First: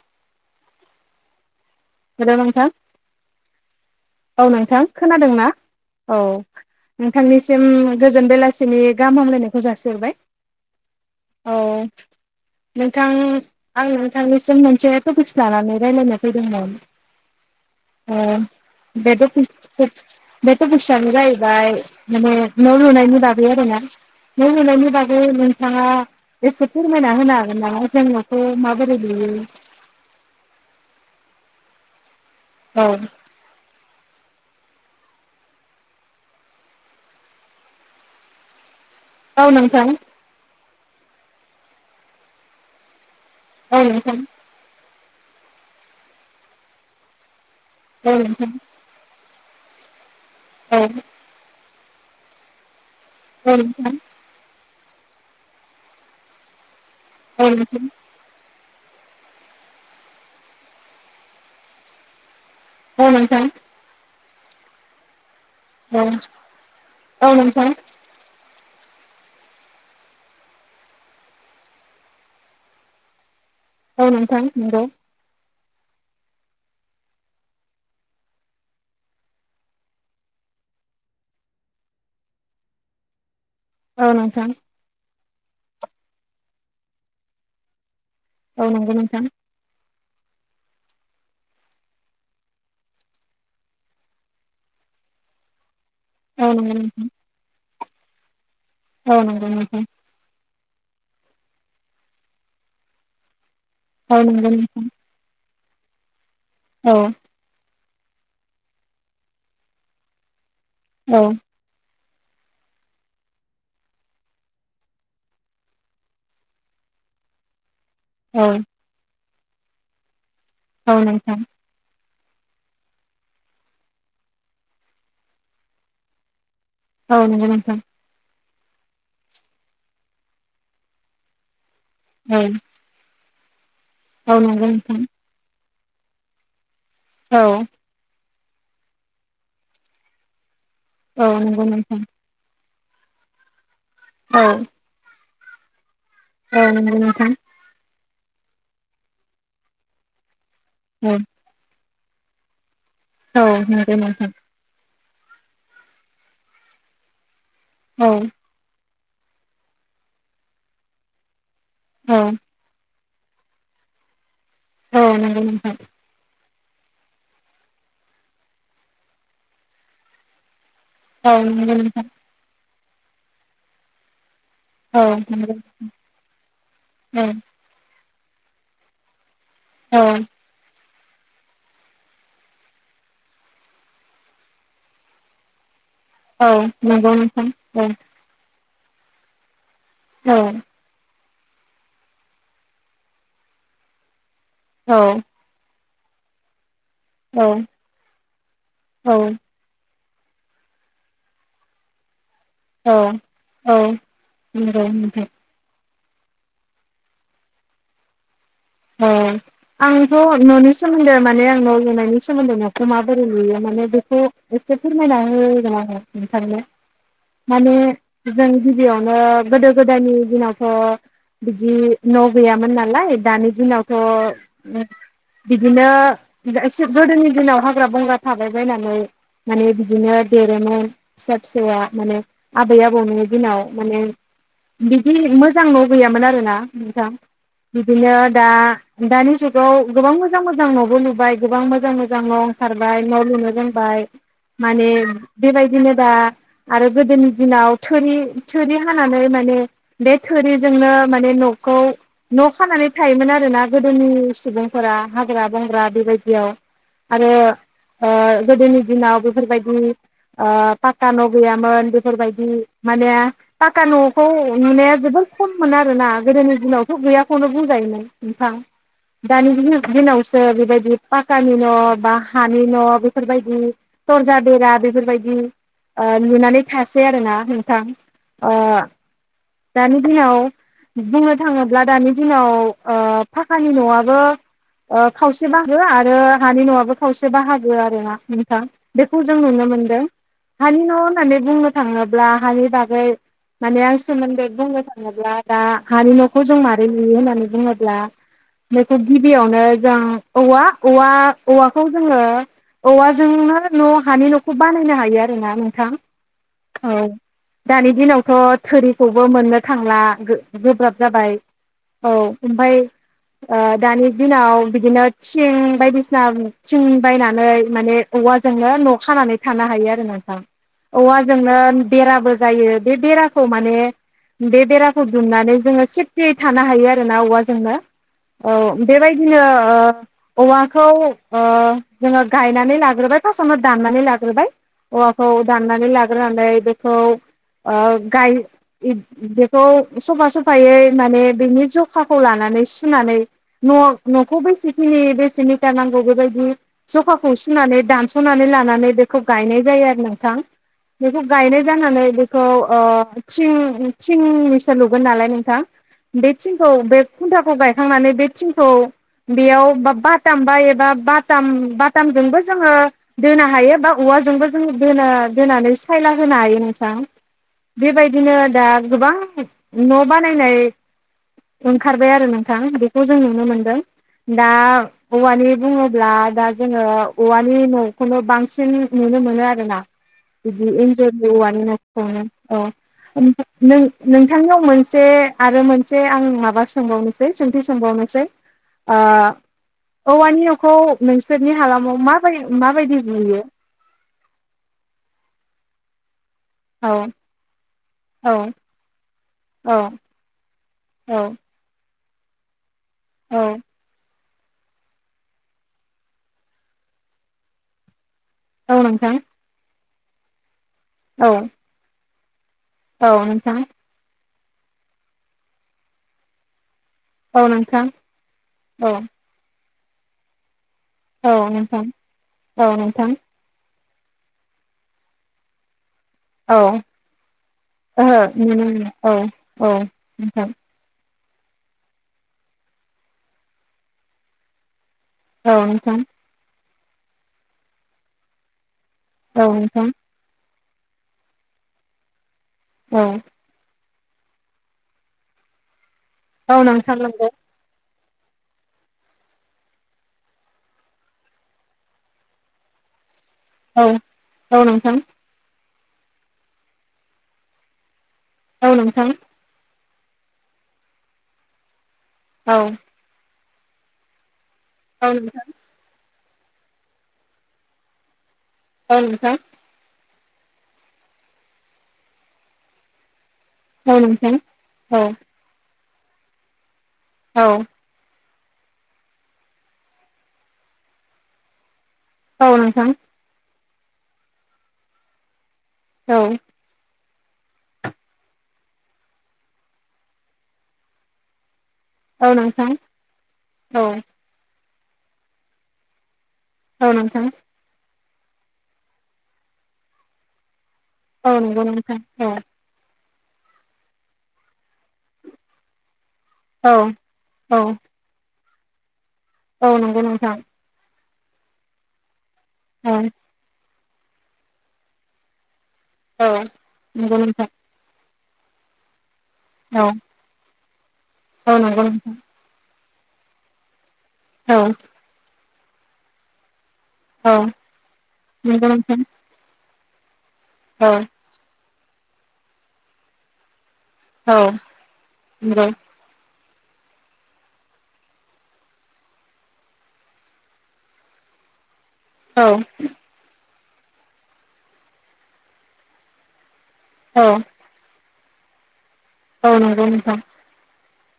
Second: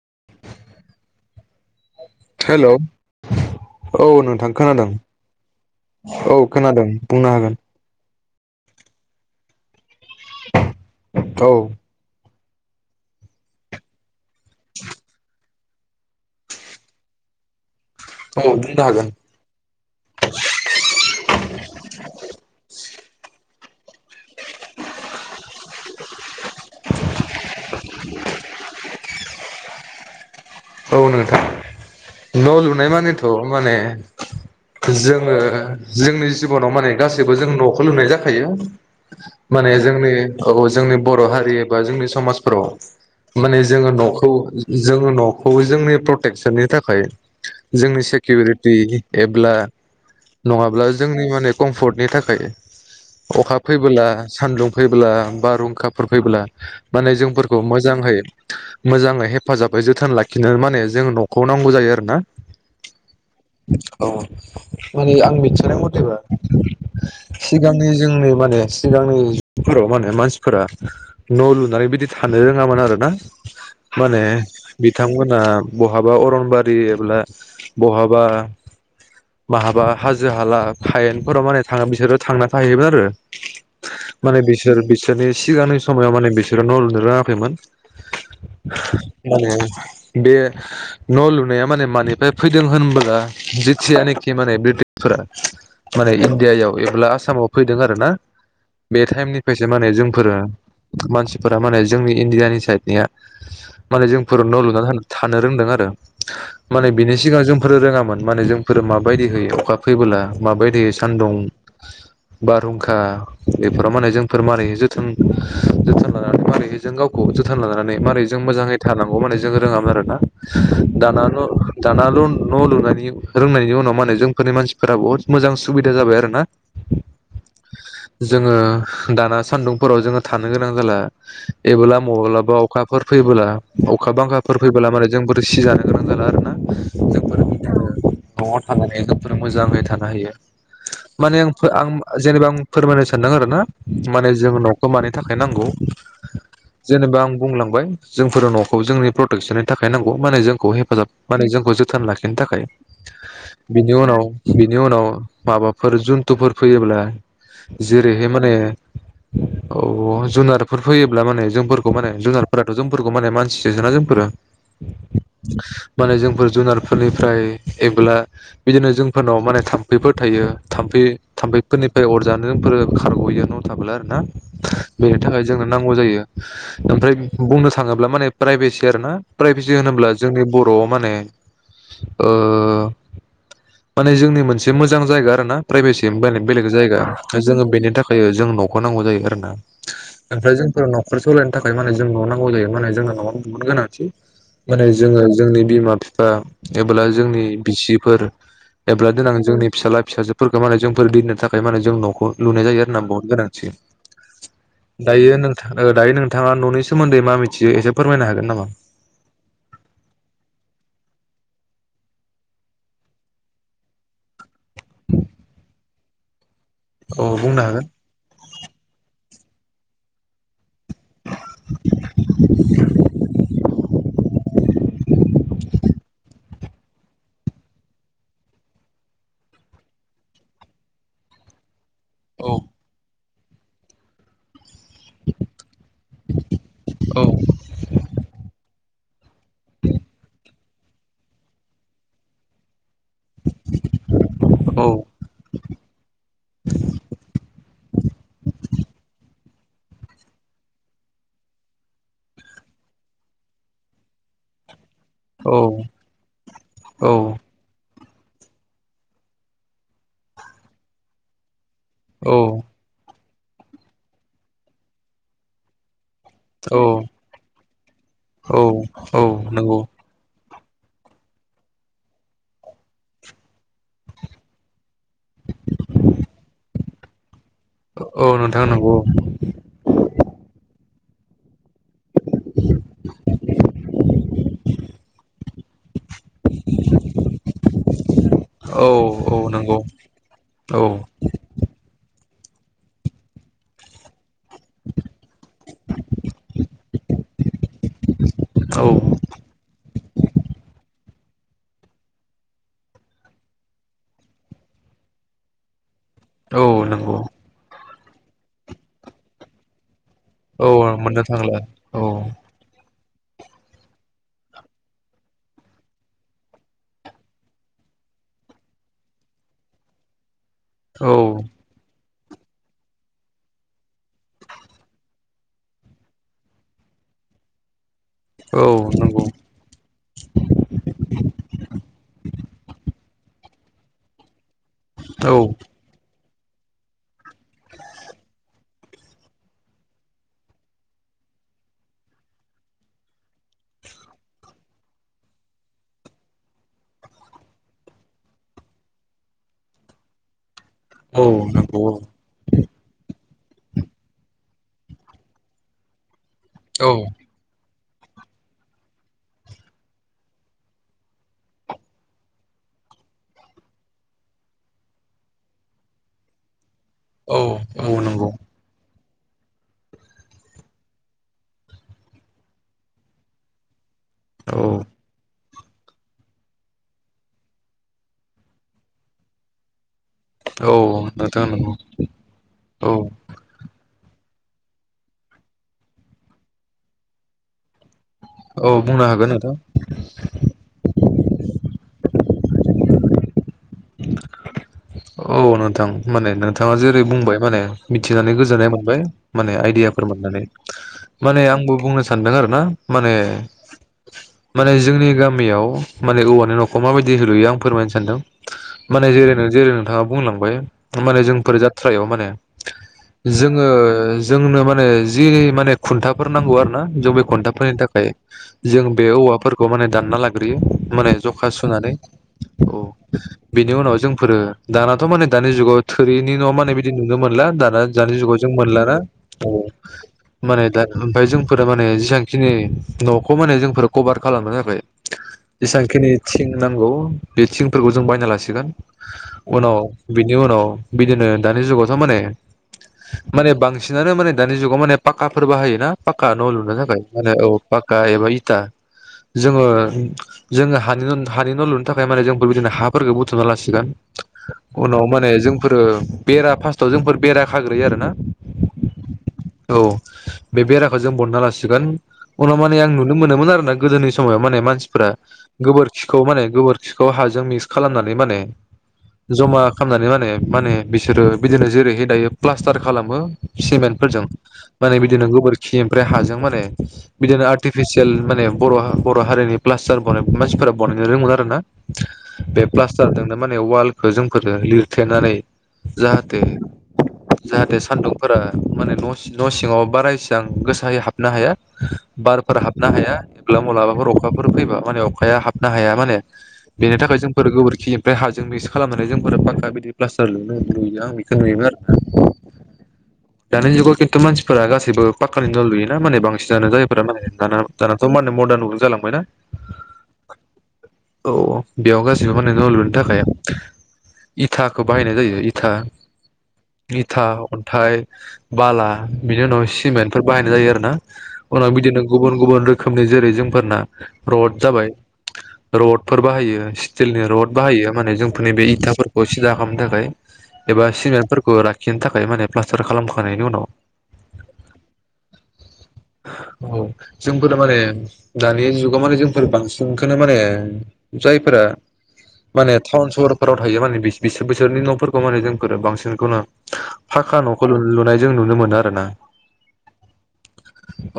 [inaudible] हेल' नोंथां हेलौ औ औ नोंथां खोनादों ना औ खोनादों बुंनो हागोन नोंथांनिसिम गोजोन बेलासिनि गाहाम हामलायनाय खौ जासि हरबाय औ नोंथां आं नोंथांनिसिम मोनसे टपिक्स लानानै रायलायनो फैदोंमोन ओ औ बुंनो हागो बे [unintelligible] बे थफिक्सानो जायै बाय माने न' लुनायनि बागै आरोना न लुनायनि बागै नोंथाङा एसे फोरमायना होनो हागोन नामा जों नखौ माबोरै लु यो औ नोंथां न औ लुनाय मानेथ माने जोङो जोंनि जिबनाव माने गासैबो जों न खौ लुनाय जाखायो। औ माने नोंथां जोंनि औ जोंनि बर हारि एबा जोंनि समाजफ्राव। माने औ जोङो नोंथां नखौ जोङो नखौ जोंनि प्रटेकसननि थाखाय। जोंनि औ नोंथां सिकिउरिटि एब्ला औ नङाब्ला जोंनि माने कम्फर्टनि थाखाय औ अखा नोंथां फैबोला सानदुं फैब्ला बारहुंखाफोर फैब्ला माने औ जोंफोरखौ नोंथां मोजांहै मोजाङै हेफाजाबै जोथोन लाखिनो माने जों नखौ नांगौ जायो आरोना औ नोंथां औ माने आं मिथ थिनाय औ मथेबा औ नोंथां सिगांनि जोंनि माने सिगांनिफोराव माने मानसिफोरा न लुनानै बिदि थानो रोङामोन आरो ना । औ नोंथां नोंगौ। थांमोना बहाबा अरनबारि एब्ला बहाबा माहाबा हाजो हाला हायेनफोराव माने थाङो बिसोरो थांना थायोमोन आरो औ माने नोंथां बिसोर बिसोरनि सिगांनि समायाव माने बिसोरो न लुनो रोङाखैमोन औ नंगौ नोंथां माने बे न लुनाया माने मानिफाय फैदों होनबोला जिथियानोखि माने ब्रिटि सुरा माने औ नंगौ इण्डियायाव एब्ला नोंथां आसामाव फैदों आरो ना बे औ नंगौ टाइमनिफायसो नोंथां माने जों मानसिफोरा माने जोंनि इण्डियानि साइडनिया माने औ जोंफोर नंगौ न' नोंथां लुनानै थानो रोंदों आरो माने औ बिनि सिगां जोंफोर रोङा मोन माने जोंफोर माबायदि होयो अखा फैबोला माबायदि औ सान्दुं बारहुंखा बेफोराव माने जोंफोर मारै जोथोन जोथोन लानानै मारैहाय जों गावखौ जोथोन लानानै मारै जों औ मोजाङै थानांगौ माने जों रोङामोन आरो ना औ दाना नोंथां न दानाल न लुनानै जों रोंनायनि उनाव माने जोंफोरनि मानसिफोरा बहुत मोजां सुबिदा जाबाय आरो ना औ नंगौ नोंथां जोङो दाना सान्दुंफोराव जोङो थानो गोनां जाला एबोला औ मबोलाबा अखाफोर फैबोला अखा औ बांखाफोर नंगौ फैबोला नोंथां माने जों बोरै सिजानो गोनां जाला आरोना जोंफोर औ। बिदिनो नआव थानानै जोबोर मोजाङै थानो हायो औ माने आं नंगौ आं नोंथां जेनेबा आं फोरमायनो सानदों आरो ना माने औ जों नंगौ नोंथां नखौ मानि थाखाय नांगौ औ नंगौ जेनेबा नोंथां आं बुंलांबाय जोंफोर नखौ जोंनि प्रटेकसननि थाखाय नांगौ माने जों खौ औ हेफाजाब माने जोंखौ जोथोन लाखिनो थाखाय औ औ बिनि नंगौ उनाव नोंथां बिनि उनाव माबाफोर जुन्थुफोर फैयोब्ला जेरैहाय माने औ जुनारफोर फैयोब्ला माने जोंफोरखौ माने जुनारफोराथ जोंफोरखौ माने मानसि इजिना जोंफोरो। औ नोंगौ नोंथां। माने जोंफोर जुनारफोरनिफ्राय एबोला बिदिनो जोंफोरनाव माने थाम्फैफोर थायो । थाम्फै थाम्फैफोरनिफ्राय औ अर जानो जोंफोरो खारगयो न थाबोला आरो ना। नंगौ औ नंगौ नोंथां औ बेनि थाखाय जोंनो नांगौ जायो ओमफ्राय बुंनो थाङोब्ला माने प्राइभेसि आरो ना प्राइभेसि होनोब्ला जोंनि बर आव माने ओ माने जोंनि मोनसे मोजां जायगा आरो ना। प्राइभेसि बेलेग औ बेलेग जायगा जोङो बेनि थाखाय ओ जों नखौ नांगौ जायो आरो ना। ओमफ्राय जोंफोर नखर सलायनो थाखाय माने जों न नांगौ जायो माने जोंनो नआबो जोबोर गोनांथि। माने जोङो जोंनि बिमा बिफा। एबोला जोंनि बिसिफोर एब्ला देनां जोंनि फिसाला फिसाजोफोरखौ माने जोंफोर दिननो थाखाय माने जों नखौ। लुनाय जायो आरोना बहुद गोनांथि औ औ नंगौ नोंथां दायो नोंथां। ओ दायो नोंथाङा न'नि सोमोन्दै मा मिथियो एसे फोरमायनो हागोन नामा? औ आंथ न'नि सोमोन्दै माने आं न लुनायनि सोमोन्दै न'खौ माबोरै लुयो मा माने बेखौ एसे फोरमायना होगोन आङो नोंथांनो। औ बुंनो माने हागोन जों गिबियावनो गोदो गोदायनि दिनाव थ' बिदि न गैयामोन नालाय दानि थ' बिदिनो बिदा एसे गोदोनि दिनाव हाग्रा बंग्रा थाबाय बायनानै माने बिदिनो देरोमोन फिसा फिसौआ। माने औ आबै आबौनि दिनाव माने बिदि मोजां न' गैयामोन आरोना नोंथां बिदिनो आ दानि जुगाव गोबां मोजां मोजां न'बो लुबाय गोबां मोजां मोजां न' ओंखार बाय न' लुनो रोंबाय औ माने बेबायदिनो दा आरो गोदोनि दिनाव थोरि थुरि हानानै माने बे थोरिजोंनो माने न'खौ न' खानानै थायोमोन आरो ना गोदोनि सुबुं फोरा हाग्रा बंग्रा बेबायदियाव आरो ओ गोदोनि दिनाव बेफोरबायदि ओ पाक्का न' गैयामोन। औ बेफोरबायदि माने पाक्का न'खौ नुनाया जोबोर खममोन आरोना। गोदोनि दिनावथ' गैयाखौनो बुंजायोमोन नोंथां औ औ दानि नंगौ दि-दिनाव सो बेबायदि पाक्कानि न' बा हानि न' बेफोरबायदि दरजा बेरा बेफोरबायदि। ओ लुनानै थासै आरो ना नों थां औ ओ नोंथां नंगौ दानि दिनाव बुंनो थाङोब्ला दानि दिनाव ओ फाक्कानि न'आबो ओ खावसे बाहागो आरो हानि न'आबो खावसे बाहागो आरो ना नोंथां औ बेखौ जों औ नुनो नंगौ मोनदों हानि औ न' होननानै बुंनो थाङोब्ला हानि बागै माने आं सोमोन्दै बुंनो थाङोब्ला दा हानि न'खौ जों मारै लुयो होननानै बुङोब्ला औ बेखौ गिबियावनो जों औवा औवा औवाखौ जोङो औवाजोंनो न' हानि नखौ बानायनो हायो आरो ना नोंथां। औ दानि दिनावथ' थोरिखौबो मोननो थांला। औ गो-गोब्राब मोननो जाबाय थांला औ ओमफाय ओ दानि दिनाव बिदिनो थिं बायदिसिना थिं बायनानै माने औ वाजोंनो न' खानानै थानो हायो आरो नोंथां औ औवाजोंनो बेराबो जायो बे बेराखौ माने बे बेराखौ दुमनानै जोङो सेफटियै थानो हायो आरो। जोंना औवाजोंनो ओ औ अ नंगौ बेबायदिनो ओ औवाखौ ओ जोङो गायनानै लाग्रोबाय। थ समाव दाननानै लाग्रोबाय औवाखौ औ दाननानै लाग्रोनानै बेखौ ओ गाय बेखौ सफा सफायै माने बेनि ज खाखौ लानानै सुनानै न'-न'खौ बेसेखिनि बेसे मिटार नांगौ बेबायदि जखाखौ सुनानै दानस'नानै लानानै बेखौ गायनाय जायो आरो नोंथां बेखौ औ गायनाय नंगौ जानानै बेखौ ओ थिं-थिंनिसो लुगोन नालाय नोंथां बे थिंखौ औ बे खुन्थाखौ गाय खांनानै बे थिंखौ बेयाव बा बाथाम बा एबा बाथाम बाथामजोंबो जोङो दोनो हायो बा औवा वाजोंबो जोङो दोनो दोनानै सायला होनो हायो नों थां औ औ नंगौ बेबायदिनो दा गोबां न' बानायनाय ओंखारबाय आरो नोंथां बेखौ जों नुनो मोनदों दा औ औवानि बुङोब्ला दा जोङो औवानि न'खौनो बांसिन नुनो मोनो आरोना। बिदि औ [unintelligible] नोंथां नंगौ ओ औ नो नों नों थांनियाव मोनसे आरो मोनसे आं माबा सोंबावनोसै सों खेबसे सोंबावनोसै औ ओ बुंनो हागोन नोंथां औवानि न'खौ नोंसोरनि हालामाव मा फोय माबायदि लुयो औ नोंथां माने नोंथाङा औ जेरै बुंबाय माने मिथिनानै औ गोजोननाय मोनबाय माने औ आइदियाफोर मोननानै औ माने आंबो बुंनो सानदों आरो ना माने औ माने जोंनि गामियाव माने औवानि न'खौ माबायदि हैलुयो आं फोरमायनो सानदों औ माने नोंथां जेरै नो जेरै नोंथाङा बुंलांबाय माने औ जोंफोर जाथ्रायाव माने औ नोंथां जोङो जोंनो माने जि माने खुन्थाफोर नांगौ आरो ना जबि औ खन्थाफोरनि नोंथां थाखाय जों औ बे औवाफोरखौ माने दानना लाग्रोयो माने औ जखा नोंथां सुनानै औ बेनि उनाव जों फोरो दानाथ' माने दानि जुगाव थोरिनि न'आ औ माने बिदि ओहो नुनो मोनला दाना दानि जुगाव जों नुनो मोना मोनलाना औ माने दा ओमफाय जोंफोरो माने जेसांखिनि न'खौ माने जोंफोर कभार खालामना होबाय औ नोंथां जेसेबांखिनि थिं नांगौ बे थिंफोरखौ जों बायना लासिगोन औ उनाव नोंथां बिनि उनाव बिदिनो दानि जुगावथ' माने औ माने बांसि बांसिनानो माने दानि जुगाव माने पाकाफोर बाहाय ना पाका न' औ लुनो नोंथां थाखाय नंगौ माने औ पाक बा एबा इथा जोङो जोङो हानि हानि न' लुनो थाखाय माने जों बेबायदिनो हाफोरखौ बुथुमना लासिगोन औ औ नोंथां उनाव माने जों जोंफोरो बेरा फार्स्टआव जोंफोर बेरा खाग्रोयो आरो ना औ नोंथां औ बे बेराखौ जों बनना लासिगोन औ उनाव माने आं नुनो मोनोमोन आरोना गोदोनि समावहाय माने मानसिफ्रा नोंथां गोबोरखिखौ माने गोबोरखिखौ हाजों मिक्स खालामनानै माने औ नोंथां जमा खामनानै माने मानो बिसोरो बिदिनो जेरैहाय दायो प्लास्टार खालामो औ सिमेन्ट फोरजों नोंथां माने औ बिदिनो गोबोरखि ओमफ्राय हाजों माने औ बिदिनो आर्टिफिसियेल माने बर' बर' हारिनि प्लास्टारबा मानसिफोरा बानायनो रोंङो आरो ना औ बे नोंथां प्लास्टारजोंनो माने वालखौ जोंफोरो लिरथेनानै औ जाहाथे जाहाथे सान्दुंफोरा माने न' सिङाव बारासिबां गोसायै हाबनो हाया औ बारफोर नोंथां हाबनो हाया एब्ला औ माबलाबाफोर अखाफोर फैबा माने अखाया हाबनो हाया माने औ बेनि थाखाय नोंथां जोंफोर गोबोरखिनिफ्राय हाजों मिक्स खालामनानै जोंफोर फांखा बिदि प्लास्टार लो नुयो आं औ बेखौ नंगौ नुयोमोन नोंथां आरो औ दानि जुगाव खिन्थु मानसिफोरा गासैबो गाससिबो पाखकानि न' लुयोना माने बांसिनानो औ जायफोरा माने दाना औ दानाथ' माने मदारनजों जालांबाय ना औ नंगौ नोंथां औ बेयाव गासिबो माने न' लुनो औ थाखाय इथाखौ बाहायनाय जायो था औ नंगौ इथा नोंथां अन्थाइ बाला बिनि उनाव औ सिमेन्टफोर बाहायनाय जायो आरो ना औ नंगौ नोंथां औ उनाव नंगौ बिदिनो नोंथां गुबुन गुबुन रोखो रोखोमनि जेरै जोंफोरना औ नंगौ रड औ जाबाय रडफोर बाहायो स्टिलनि रड बाहायो माने जोंफोरनि बे इथाफोरखौ सिदा खालामनो थाखाय एबा सिमेन्टफोरखौ रा बिनो थाखाय माने प्लास्टार खालामखांनायनायनि उनाव औ उ औ जोंफोर माने दानि जुगाव माने जोंफोर बांसिनखौनो माने जायफोरा माने टाउन सहर [unintelligible] बिसोरनि नफोरखौ माने जोंफोर बांसिनखौनो फाखा नफोर जों नुनो मोनो आरो ना औ नोंगौ नोंथां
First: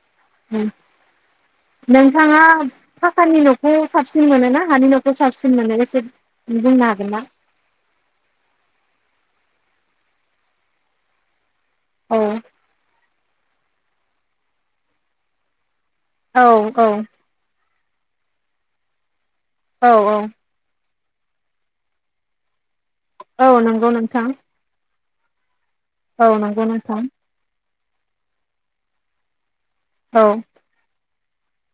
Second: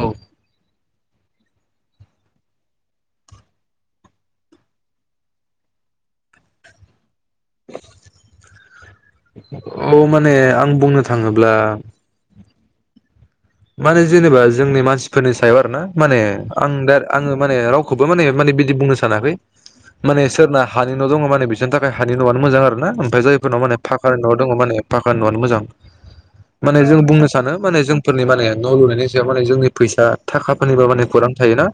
औ ओम नोंथाङा फाकानि न'खौ साबसिन मोनोना हानि न'खौ साबसिन मोनो एसे बुंनो हागोनना [inaudible] औ माने आं बुंनो थाङोब्ला औ माने जेनेबा जोंनि मानसिफोरनि सायाव आरो ना माने औ आं औ दा आङो माने राव खौबो माने माने बिदि बुंनो सानाखै औ औ माने सोरना हानि न' दङ माने बिसोरनि थाखाय हानि न'आनो मोजां आरोना। ओमफाय औ जायफोरनाव माने नंगौ फाकानि नोंथां न'आव दङ माने फाकानि न'आनो मोजां। औ नंगौ माने जों नोंथां। बुंनो सानो माने जोंफोरनि माने न' लुनायनि सायाव माने जोंनि फैसा औ थाखाफोरनिबो माने खौरां थायोना।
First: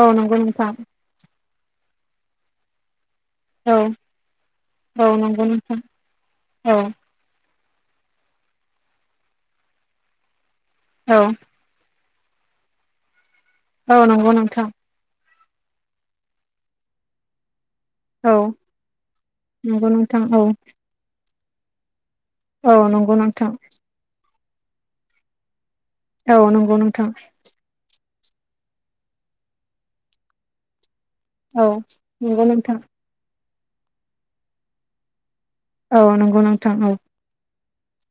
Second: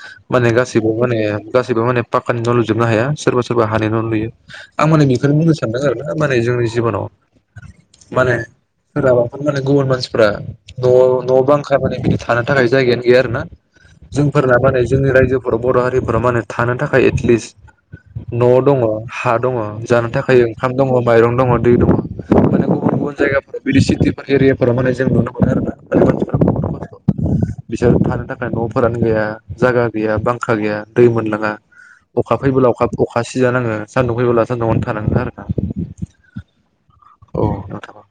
औ नंगौ माने नोंथां गासिबो माने गाासिबो माने पाक्कानि न' लुजोबनो हाया। सोरबा सोरबा औ हानि न' लुयो। आं माने औ बेखौनो नंगौ बुंनो नोंथां सानदों आरोना माने जोंनि औ जिब'नाव। माने सोराबाफोर माने गुबुन मानसिफोरा न' औ न' बां खाबोदों बिदि था थानो थाखाय जायगायानो गैया आरोना। औ नंगौ जोंफोरना नोंथां माने जोंनि रायजो फोर बर' हारिफोरा मा होने थानो थाखाय एटलिस्ट औ न' दङ, हा दङ, नंगौ जानो नोंथां थाखाय औ ओंखाम दङ, माइरं दङ, दै दङ। माने औ गुबुन गुबुन नंगौ नोंथां जायगाफोराव बिदि सिटिफोर एरियाफोराव माने जों नुनो मो औ नंगौ नोंथां। बिसोर थानो थाखाय न'फोरानो गैया, जागा गैया, बांखा गैया। दै मोनलोङा। औ अखा नंगौ फैबोब्ला नोंथां अखा अखा सिजानाङो, सान्दुं फैबोब्ला सान्दुङावनो थानाङा आरोना। औ नंगौ नोंथां औ। औ नोंथां ओं।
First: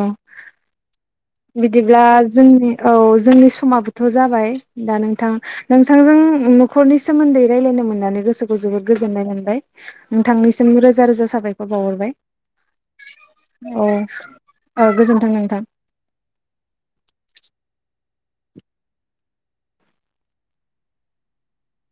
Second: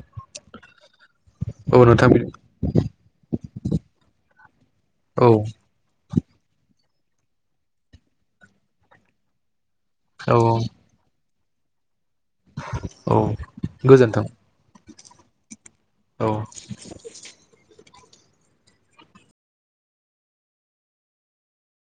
औ। औ बिदिब्ला नोंथां जोंनि औ जोंनि समाबोथ' जाबाय। दा औ नोंथां, नोंथांजों न'खरनि सोमोन्दै रायलायनो मोननानै गोसोखौ जोबोद गोजोननाय मोनबाय। औ नोंथांनिसिम रोजा रोजा साबायखर बावहरबाय। औ गोजोन्थों। अह गोजोन्थों नोंथां। औ।